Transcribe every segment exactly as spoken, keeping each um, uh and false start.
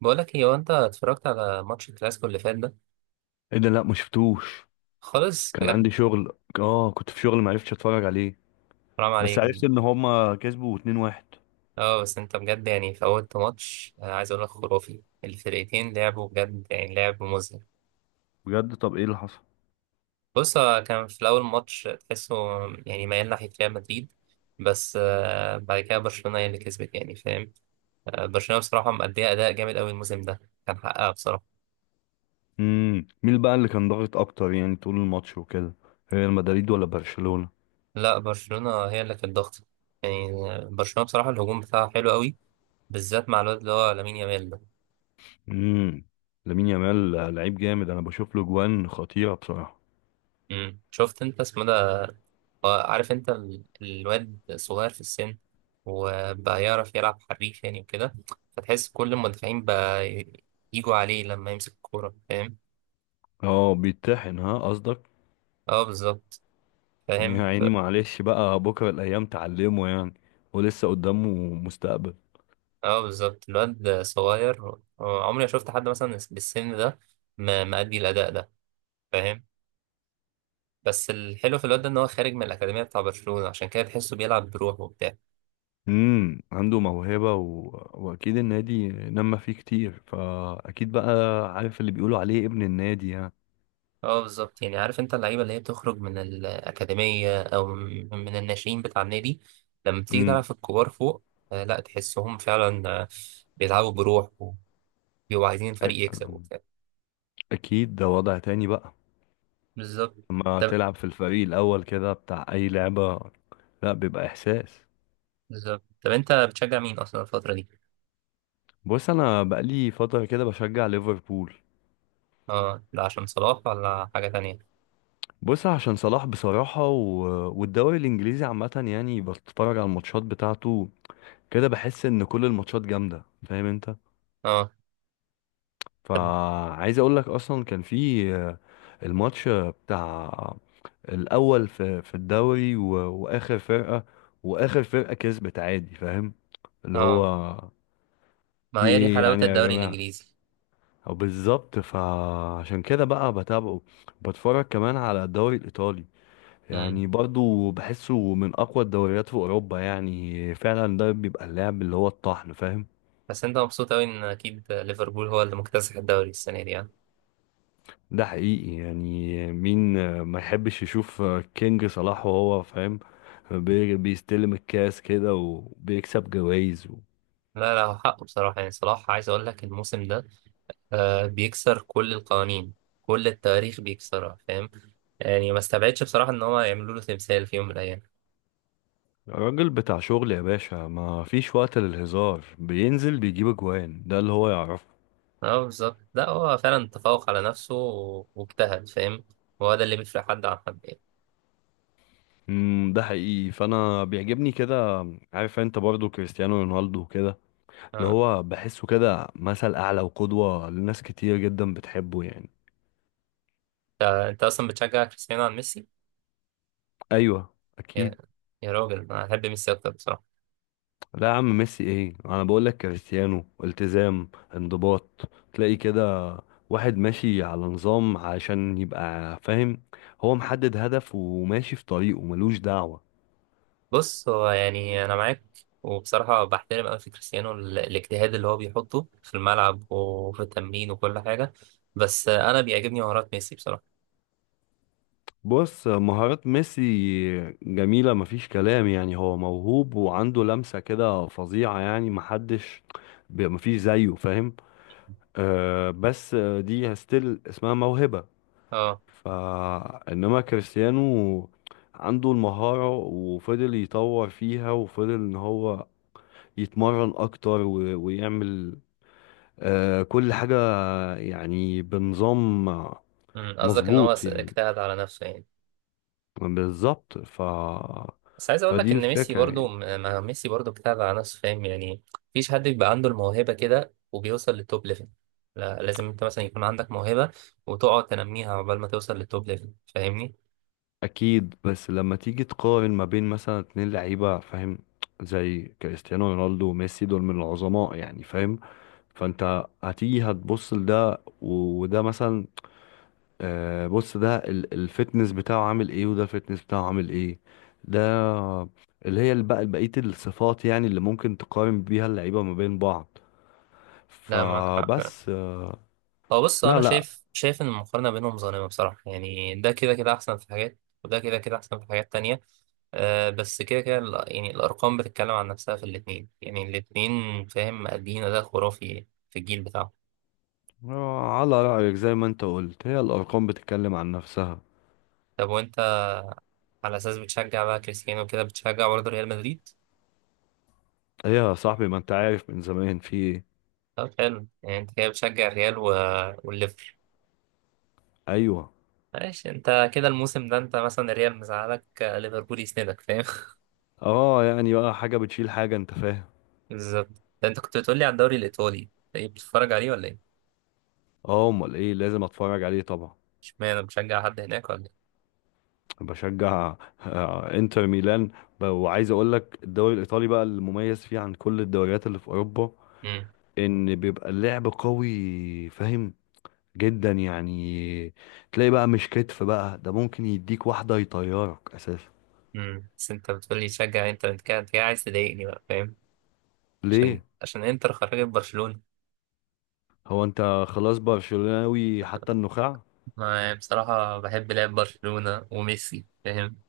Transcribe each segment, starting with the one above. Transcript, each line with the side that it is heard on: right: بقولك ايه، هو انت اتفرجت على ماتش الكلاسيكو اللي فات ده
left: ايه ده؟ لا، ما شفتوش.
right: خالص
left: كان
right: بجد؟
left: عندي شغل، اه كنت في شغل، ما عرفتش اتفرج عليه.
right: حرام
left: بس
right: عليك.
left: عرفت ان هما كسبوا اتنين واحد.
right: اه بس انت بجد يعني فوتت ماتش، آه، عايز اقول لك خرافي، الفرقتين لعبوا بجد يعني لعب مذهل.
left: بجد؟ طب ايه اللي حصل؟
right: بص، هو كان في الاول ماتش تحسه يعني ميال ناحية ريال مدريد، بس آه، بعد كده برشلونة هي اللي كسبت يعني، فاهم؟ آه، برشلونة بصراحة مأدية أداء جامد أوي الموسم ده، كان حقها بصراحة.
left: امم مين بقى اللي كان ضاغط اكتر يعني طول الماتش وكده؟ ريال مدريد ولا برشلونة؟
right: لا، برشلونة هي اللي كانت ضغط، يعني آه، برشلونة بصراحة الهجوم بتاعها حلو أوي، بالذات مع الواد اللي هو لامين يامال ده.
left: امم لامين يامال لعيب جامد، انا بشوف له جوان خطيرة بصراحة.
right: مم. شفت انت اسمه ده؟ آه، عارف انت ال- الواد صغير في السن، وبقى يعرف يلعب حريف يعني وكده، فتحس كل المدافعين بقى ي- يجوا عليه لما يمسك الكورة، فاهم؟
left: اه، بيتطحن ها قصدك؟
right: اه بالظبط،
left: يا
right: فاهم ف-
left: عيني، معلش بقى، بكرة الايام تعلمه يعني، ولسه قدامه مستقبل.
right: اه بالظبط، الواد صغير. آه، عمري ما شفت حد مثلا بالسن ده م- مأدي الأداء ده، فاهم؟ بس الحلو في الواد ده ان هو خارج من الأكاديمية بتاع برشلونة، عشان كده تحسه بيلعب بروحه وبتاع.
left: امم عنده موهبة و... واكيد النادي نما فيه كتير، فاكيد بقى عارف اللي بيقولوا عليه ابن النادي يعني.
right: اه بالظبط، يعني عارف انت اللعيبه اللي هي بتخرج من الاكاديميه او من من الناشئين بتاع النادي لما بتيجي تلعب
left: امم
right: في الكبار فوق. آه لا، تحسهم فعلا، آه بيلعبوا بروح وبيبقوا عايزين
left: أ-
right: الفريق يكسب وبتاع.
left: اكيد ده وضع تاني بقى
right: بالظبط
left: لما
right: طب
left: تلعب في الفريق الاول كده بتاع اي لعبة، لا، بيبقى احساس.
right: بالظبط طب انت بتشجع مين اصلا الفتره دي؟
left: بص، انا بقالي فترة كده بشجع ليفربول.
right: اه، ده عشان صلاح ولا حاجه تانية؟
left: بص، عشان صلاح بصراحة و... والدوري الانجليزي عامة يعني، بتفرج على الماتشات بتاعته كده، بحس ان كل الماتشات جامدة، فاهم انت؟
right: اه طب
left: فعايز اقول لك اصلا كان في آه، الماتش بتاع الاول في في الدوري و- واخر فرقه، واخر فرقه كسبت عادي، فاهم؟ اللي هو
right: اه،
left: في
right: ما هي دي
left: ايه
right: حلاوه
left: يعني يا
right: الدوري
left: جماعه؟
right: الانجليزي.
left: أو بالظبط، فعشان كده بقى بتابعه. بتفرج كمان على الدوري الايطالي،
right: امم
left: يعني برضو بحسه من اقوى الدوريات في اوروبا يعني، فعلا ده بيبقى اللعب اللي هو الطحن، فاهم؟
right: بس انت مبسوط اوي ان اكيد ليفربول هو اللي مكتسح الدوري السنه دي يعني.
left: ده حقيقي يعني، مين آه، ما يحبش يشوف آه، كينج صلاح وهو فاهم، بي- بيستلم الكاس كده وبيكسب جوائز؟
right: لا لا، هو حقه بصراحه يعني، صلاح عايز اقول لك الموسم ده آه بيكسر كل القوانين، كل التواريخ بيكسرها، فاهم؟ يعني ما استبعدش بصراحة ان هو يعملوا له تمثال في يوم من الايام.
left: راجل بتاع شغل يا باشا، ما فيش وقت للهزار، بينزل بيجيب اجوان، ده اللي هو يعرفه.
right: اه بالظبط، لا هو فعلا تفوق على نفسه و- واجتهد، فاهم؟ هو ده اللي بيفرق حد عن حد يعني.
left: امم ده حقيقي، فانا بيعجبني كده. عارف انت برضو كريستيانو رونالدو كده، اللي
right: اه،
left: هو بحسه كده مثل اعلى وقدوة لناس كتير جدا بتحبه يعني.
right: انت انت اصلا بتشجع كريستيانو عن ميسي؟
left: ايوه،
right: يا
left: اكيد.
right: يا راجل، انا احب ميسي اكتر بصراحة.
left: لا يا عم، ميسي ايه؟ انا بقول لك كريستيانو التزام، انضباط، تلاقي كده واحد ماشي على نظام عشان يبقى فاهم، هو محدد هدف وماشي في طريقه ملوش دعوة.
right: بص، هو يعني انا معاك، وبصراحة بحترم أوي في كريستيانو ال- الاجتهاد اللي هو بيحطه في الملعب وفي التمرين وكل حاجة، بس أنا بيعجبني مهارات ميسي بصراحة.
left: بص، مهارات ميسي جميلة، مفيش كلام يعني، هو موهوب وعنده لمسة كده فظيعة يعني، محدش ب- مفيش زيه، فاهم؟ آه بس دي ستيل اسمها موهبة.
right: اه،
left: فإنما كريستيانو عنده المهارة، وفضل يطور فيها، وفضل إن هو يتمرن أكتر و- ويعمل آه، كل حاجة يعني بنظام،
right: مم، قصدك ان هو
left: مظبوط
right: س-
left: يعني.
right: اجتهد على نفسه يعني؟
left: بالظبط، ف
right: بس عايز اقول
left: فدي
right: لك ان ميسي
left: الفكرة
right: برضو
left: يعني.
right: م- ما ميسي برضو اجتهد على نفسه، فاهم يعني؟ مفيش حد بيبقى عنده الموهبة كده وبيوصل للتوب ليفل، لا لازم انت مثلا يكون عندك موهبة وتقعد تنميها عقبال ما توصل للتوب ليفل، فاهمني؟
left: أكيد، بس لما تيجي تقارن ما بين مثلا اتنين لعيبة فاهم، زي كريستيانو رونالدو وميسي، دول من العظماء يعني فاهم. فأنت هتيجي هتبص لده وده، مثلا آه بص، ده ال- الفتنس بتاعه عامل ايه، وده الفتنس بتاعه عامل ايه، ده اللي هي بقى بقية الصفات يعني اللي ممكن تقارن بيها اللعيبة ما بين بعض.
right: لا معاك حق
left: فبس
right: فعلا.
left: آه
right: هو بص،
left: لا،
right: انا
left: لا.
right: شايف شايف ان المقارنة بينهم ظالمة بصراحة، يعني ده كده كده احسن في حاجات، وده كده كده احسن في حاجات تانية. أه بس كده كده ال- يعني الارقام بتتكلم عن نفسها في الاتنين، يعني الاتنين فاهم، مأدين اداء خرافي في الجيل بتاعه.
left: آه، على رأيك، زي ما انت قلت، هي الأرقام بتتكلم عن نفسها.
right: طب وانت، على اساس بتشجع بقى كريستيانو كده، بتشجع برضه ريال مدريد؟
left: هي يا صاحبي، ما انت عارف من زمان في ايه.
right: طب حلو، يعني انت كده بتشجع الريال و... والليفر
left: ايوه.
right: ماشي، انت كده الموسم ده، انت مثلا الريال مزعلك، آه، ليفربول يسندك، فاهم؟
left: اه، يعني بقى حاجة بتشيل حاجة، انت فاهم.
right: بالظبط، ده انت كنت بتقولي على الدوري الايطالي، ايه، بتتفرج عليه ولا ايه؟
left: اه، امال ايه، لازم اتفرج عليه طبعا.
right: اشمعنى بتشجع حد هناك ولا ايه؟
left: بشجع آه، انتر ميلان. ب- وعايز اقول لك الدوري الايطالي بقى، المميز فيه عن كل الدوريات اللي في اوروبا
right: امم
left: ان بيبقى اللعب قوي، فاهم؟ جدا يعني، تلاقي بقى مش كتف، بقى ده ممكن يديك واحدة يطيرك اساسا.
right: امم بس انت بتقولي تشجع انتر، انت كده انت كده عايز تضايقني بقى، فاهم؟ عشان
left: ليه؟
right: عشان انتر خرجت برشلونة.
left: هو انت خلاص برشلوناوي حتى النخاع؟
right: ما بصراحة بحب لعب برشلونة وميسي، فاهم؟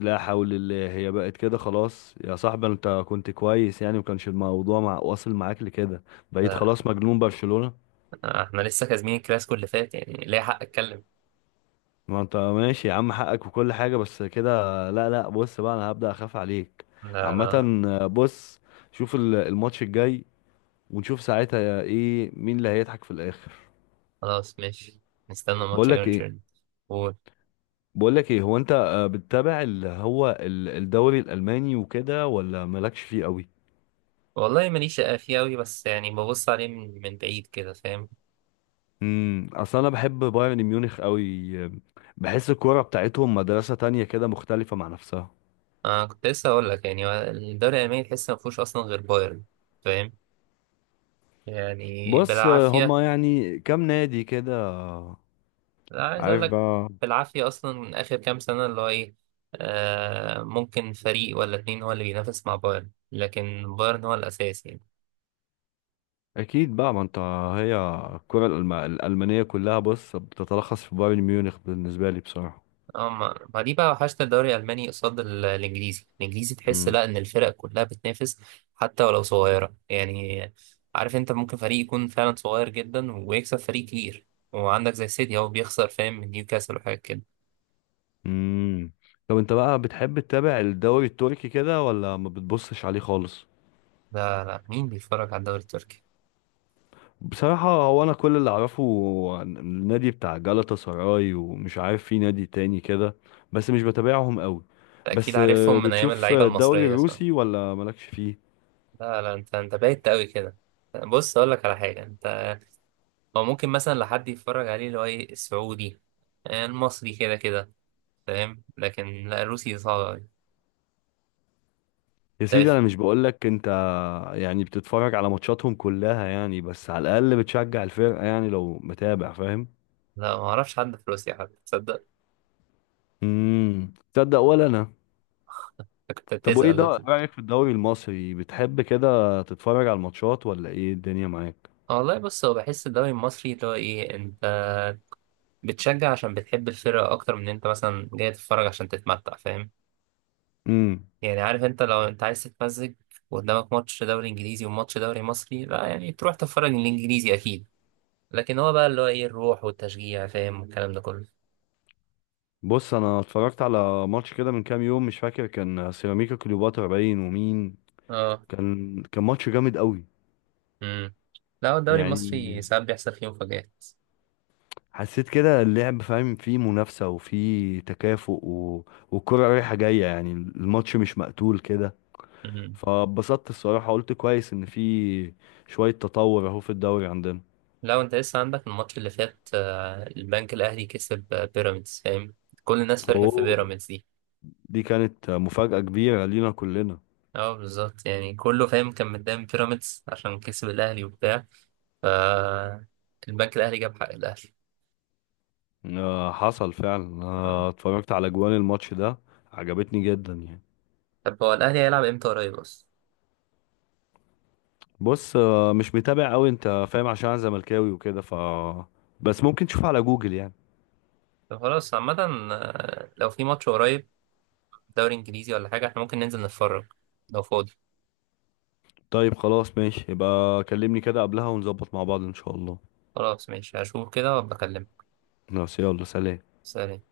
left: لا حول الله، هي بقت كده خلاص يا صاحبي؟ انت كنت كويس يعني، وكانش الموضوع مع واصل معاك لكده. بقيت خلاص
right: ف-
left: مجنون برشلونة.
right: احنا لسه كاسبين الكلاسيكو اللي فات يعني، ليه حق اتكلم.
left: ما انت ماشي يا عم، حقك وكل حاجة، بس كده. لا، لا، بص بقى، انا هبدأ اخاف عليك
right: لا
left: عامة.
right: لا،
left: بص، شوف ال- الماتش الجاي، ونشوف ساعتها ايه، مين اللي هيضحك في الاخر.
right: خلاص ماشي، نستنى ماتش
left: بقولك ايه؟
right: ايرجن. قول.
left: بقولك ايه، هو انت آه، بتتابع اللي هو ال- الدوري الالماني وكده ولا مالكش فيه قوي؟
right: والله ماليش فيه أوي، بس يعني ببص عليه من, من بعيد كده، فاهم؟
left: امم اصل انا بحب بايرن ميونخ قوي، بحس الكوره بتاعتهم مدرسه تانية كده، مختلفه مع نفسها.
right: أنا كنت لسه هقول لك، يعني هو الدوري الألماني تحس ما فيهوش أصلا غير بايرن، فاهم يعني،
left: بص آه،
right: بالعافية.
left: هما يعني كام نادي كده،
right: لا عايز أقول
left: عارف
right: لك،
left: بقى؟
right: بالعافية أصلا آخر كام سنة، اللي هو إيه، آه ممكن فريق ولا اتنين هو اللي بينافس مع بايرن، لكن بايرن هو الأساس يعني.
left: اكيد بقى، ما انت، هي الكره الألم- الالمانيه كلها بص بتتلخص في بايرن ميونخ بالنسبه لي بصراحه.
right: اه، ما ما دي بقى وحشت، الدوري الالماني قصاد ال- الانجليزي، الانجليزي تحس
left: امم.
right: لا، ان الفرق كلها بتنافس حتى ولو صغيره يعني. عارف انت ممكن فريق يكون فعلا صغير جدا ويكسب فريق كبير، وعندك زي سيتي هو بيخسر فاهم، من نيوكاسل وحاجات كده.
left: امم، طب انت بقى بتحب تتابع الدوري التركي كده ولا ما بتبصش عليه خالص؟
right: لا لا، مين بيتفرج على الدوري التركي؟
left: بصراحه، هو انا كل اللي اعرفه عن النادي بتاع جالاتا سراي، ومش عارف في نادي تاني كده، بس مش بتابعهم قوي.
right: ده اكيد
left: بس آه،
right: عارفهم من ايام
left: بتشوف
right: اللعيبه
left: الدوري
right: المصريه، صح؟
left: الروسي ولا مالكش فيه؟
right: لا لا، انت انت بايت قوي كده. بص، اقول لك على حاجه انت، هو ممكن مثلا لحد يتفرج عليه اللي هو ايه السعودي، المصري كده كده، فاهم، لكن لا الروسي صعب أوي.
left: يا
right: طب
left: سيدي، انا مش بقولك انت، يعني بتتفرج على ماتشاتهم كلها يعني، بس على الاقل بتشجع الفرقه يعني لو متابع، فاهم؟
right: لا، ما اعرفش حد في روسيا حتى، تصدق؟
left: امم تصدق ولا انا.
right: كنت
left: طب وايه
right: هتسأل
left: ده، إيه
right: بس.
left: رايك في الدوري المصري؟ بتحب كده تتفرج على الماتشات ولا ايه الدنيا معاك؟
right: آه، والله بص، هو بحس الدوري المصري اللي هو ايه، انت بتشجع عشان بتحب الفرقة اكتر من انت مثلا جاي تتفرج عشان تتمتع، فاهم
left: امم.
right: يعني؟ عارف انت لو انت عايز تتمزج، وقدامك ماتش دوري انجليزي وماتش دوري مصري، لا يعني تروح تتفرج الانجليزي اكيد، لكن هو بقى اللي هو ايه الروح والتشجيع، فاهم، والكلام ده كله.
left: بص، انا اتفرجت على ماتش كده من كام يوم مش فاكر، كان سيراميكا كليوباترا باين ومين،
right: اه
left: كان كان ماتش جامد قوي.
right: امم لا، هو الدوري المصري
left: يعني
right: ساعات بيحصل فيه مفاجآت.
left: حسيت كده اللعب فاهم فيه منافسة، وفيه تكافؤ، و... والكرة رايحة جاية يعني، الماتش مش مقتول كده، فبسطت الصراحة، قلت كويس إن في شوية تطور أهو في الدوري عندنا.
right: لو انت لسه عندك الماتش اللي فات، آه، البنك الاهلي كسب آه، بيراميدز، فاهم، كل الناس فرحت في
left: أوه،
right: بيراميدز دي.
left: دي كانت مفاجأة كبيرة لينا كلنا.
right: اه بالظبط، يعني كله فاهم كان مدام بيراميدز عشان كسب الاهلي وبتاع، ف البنك الاهلي جاب حق الاهلي.
left: آه، حصل فعلا،
right: آه.
left: آه اتفرجت على جوان الماتش ده، عجبتني جدا يعني.
right: طب هو الاهلي هيلعب امتى قريب اصلا؟
left: بص آه مش متابع أوي أنت، فاهم؟ عشان أنا زملكاوي وكده، ف بس ممكن تشوف على جوجل يعني.
right: طب خلاص عامه، آه، لو في ماتش قريب دوري انجليزي ولا حاجه، احنا ممكن ننزل نتفرج لو فاضي.
left: طيب خلاص ماشي، يبقى كلمني كده قبلها ونظبط مع بعض ان شاء الله.
right: خلاص ماشي، هشوف كده وابقى اكلمك.
left: خلاص، يلا، سلام.
right: سلام.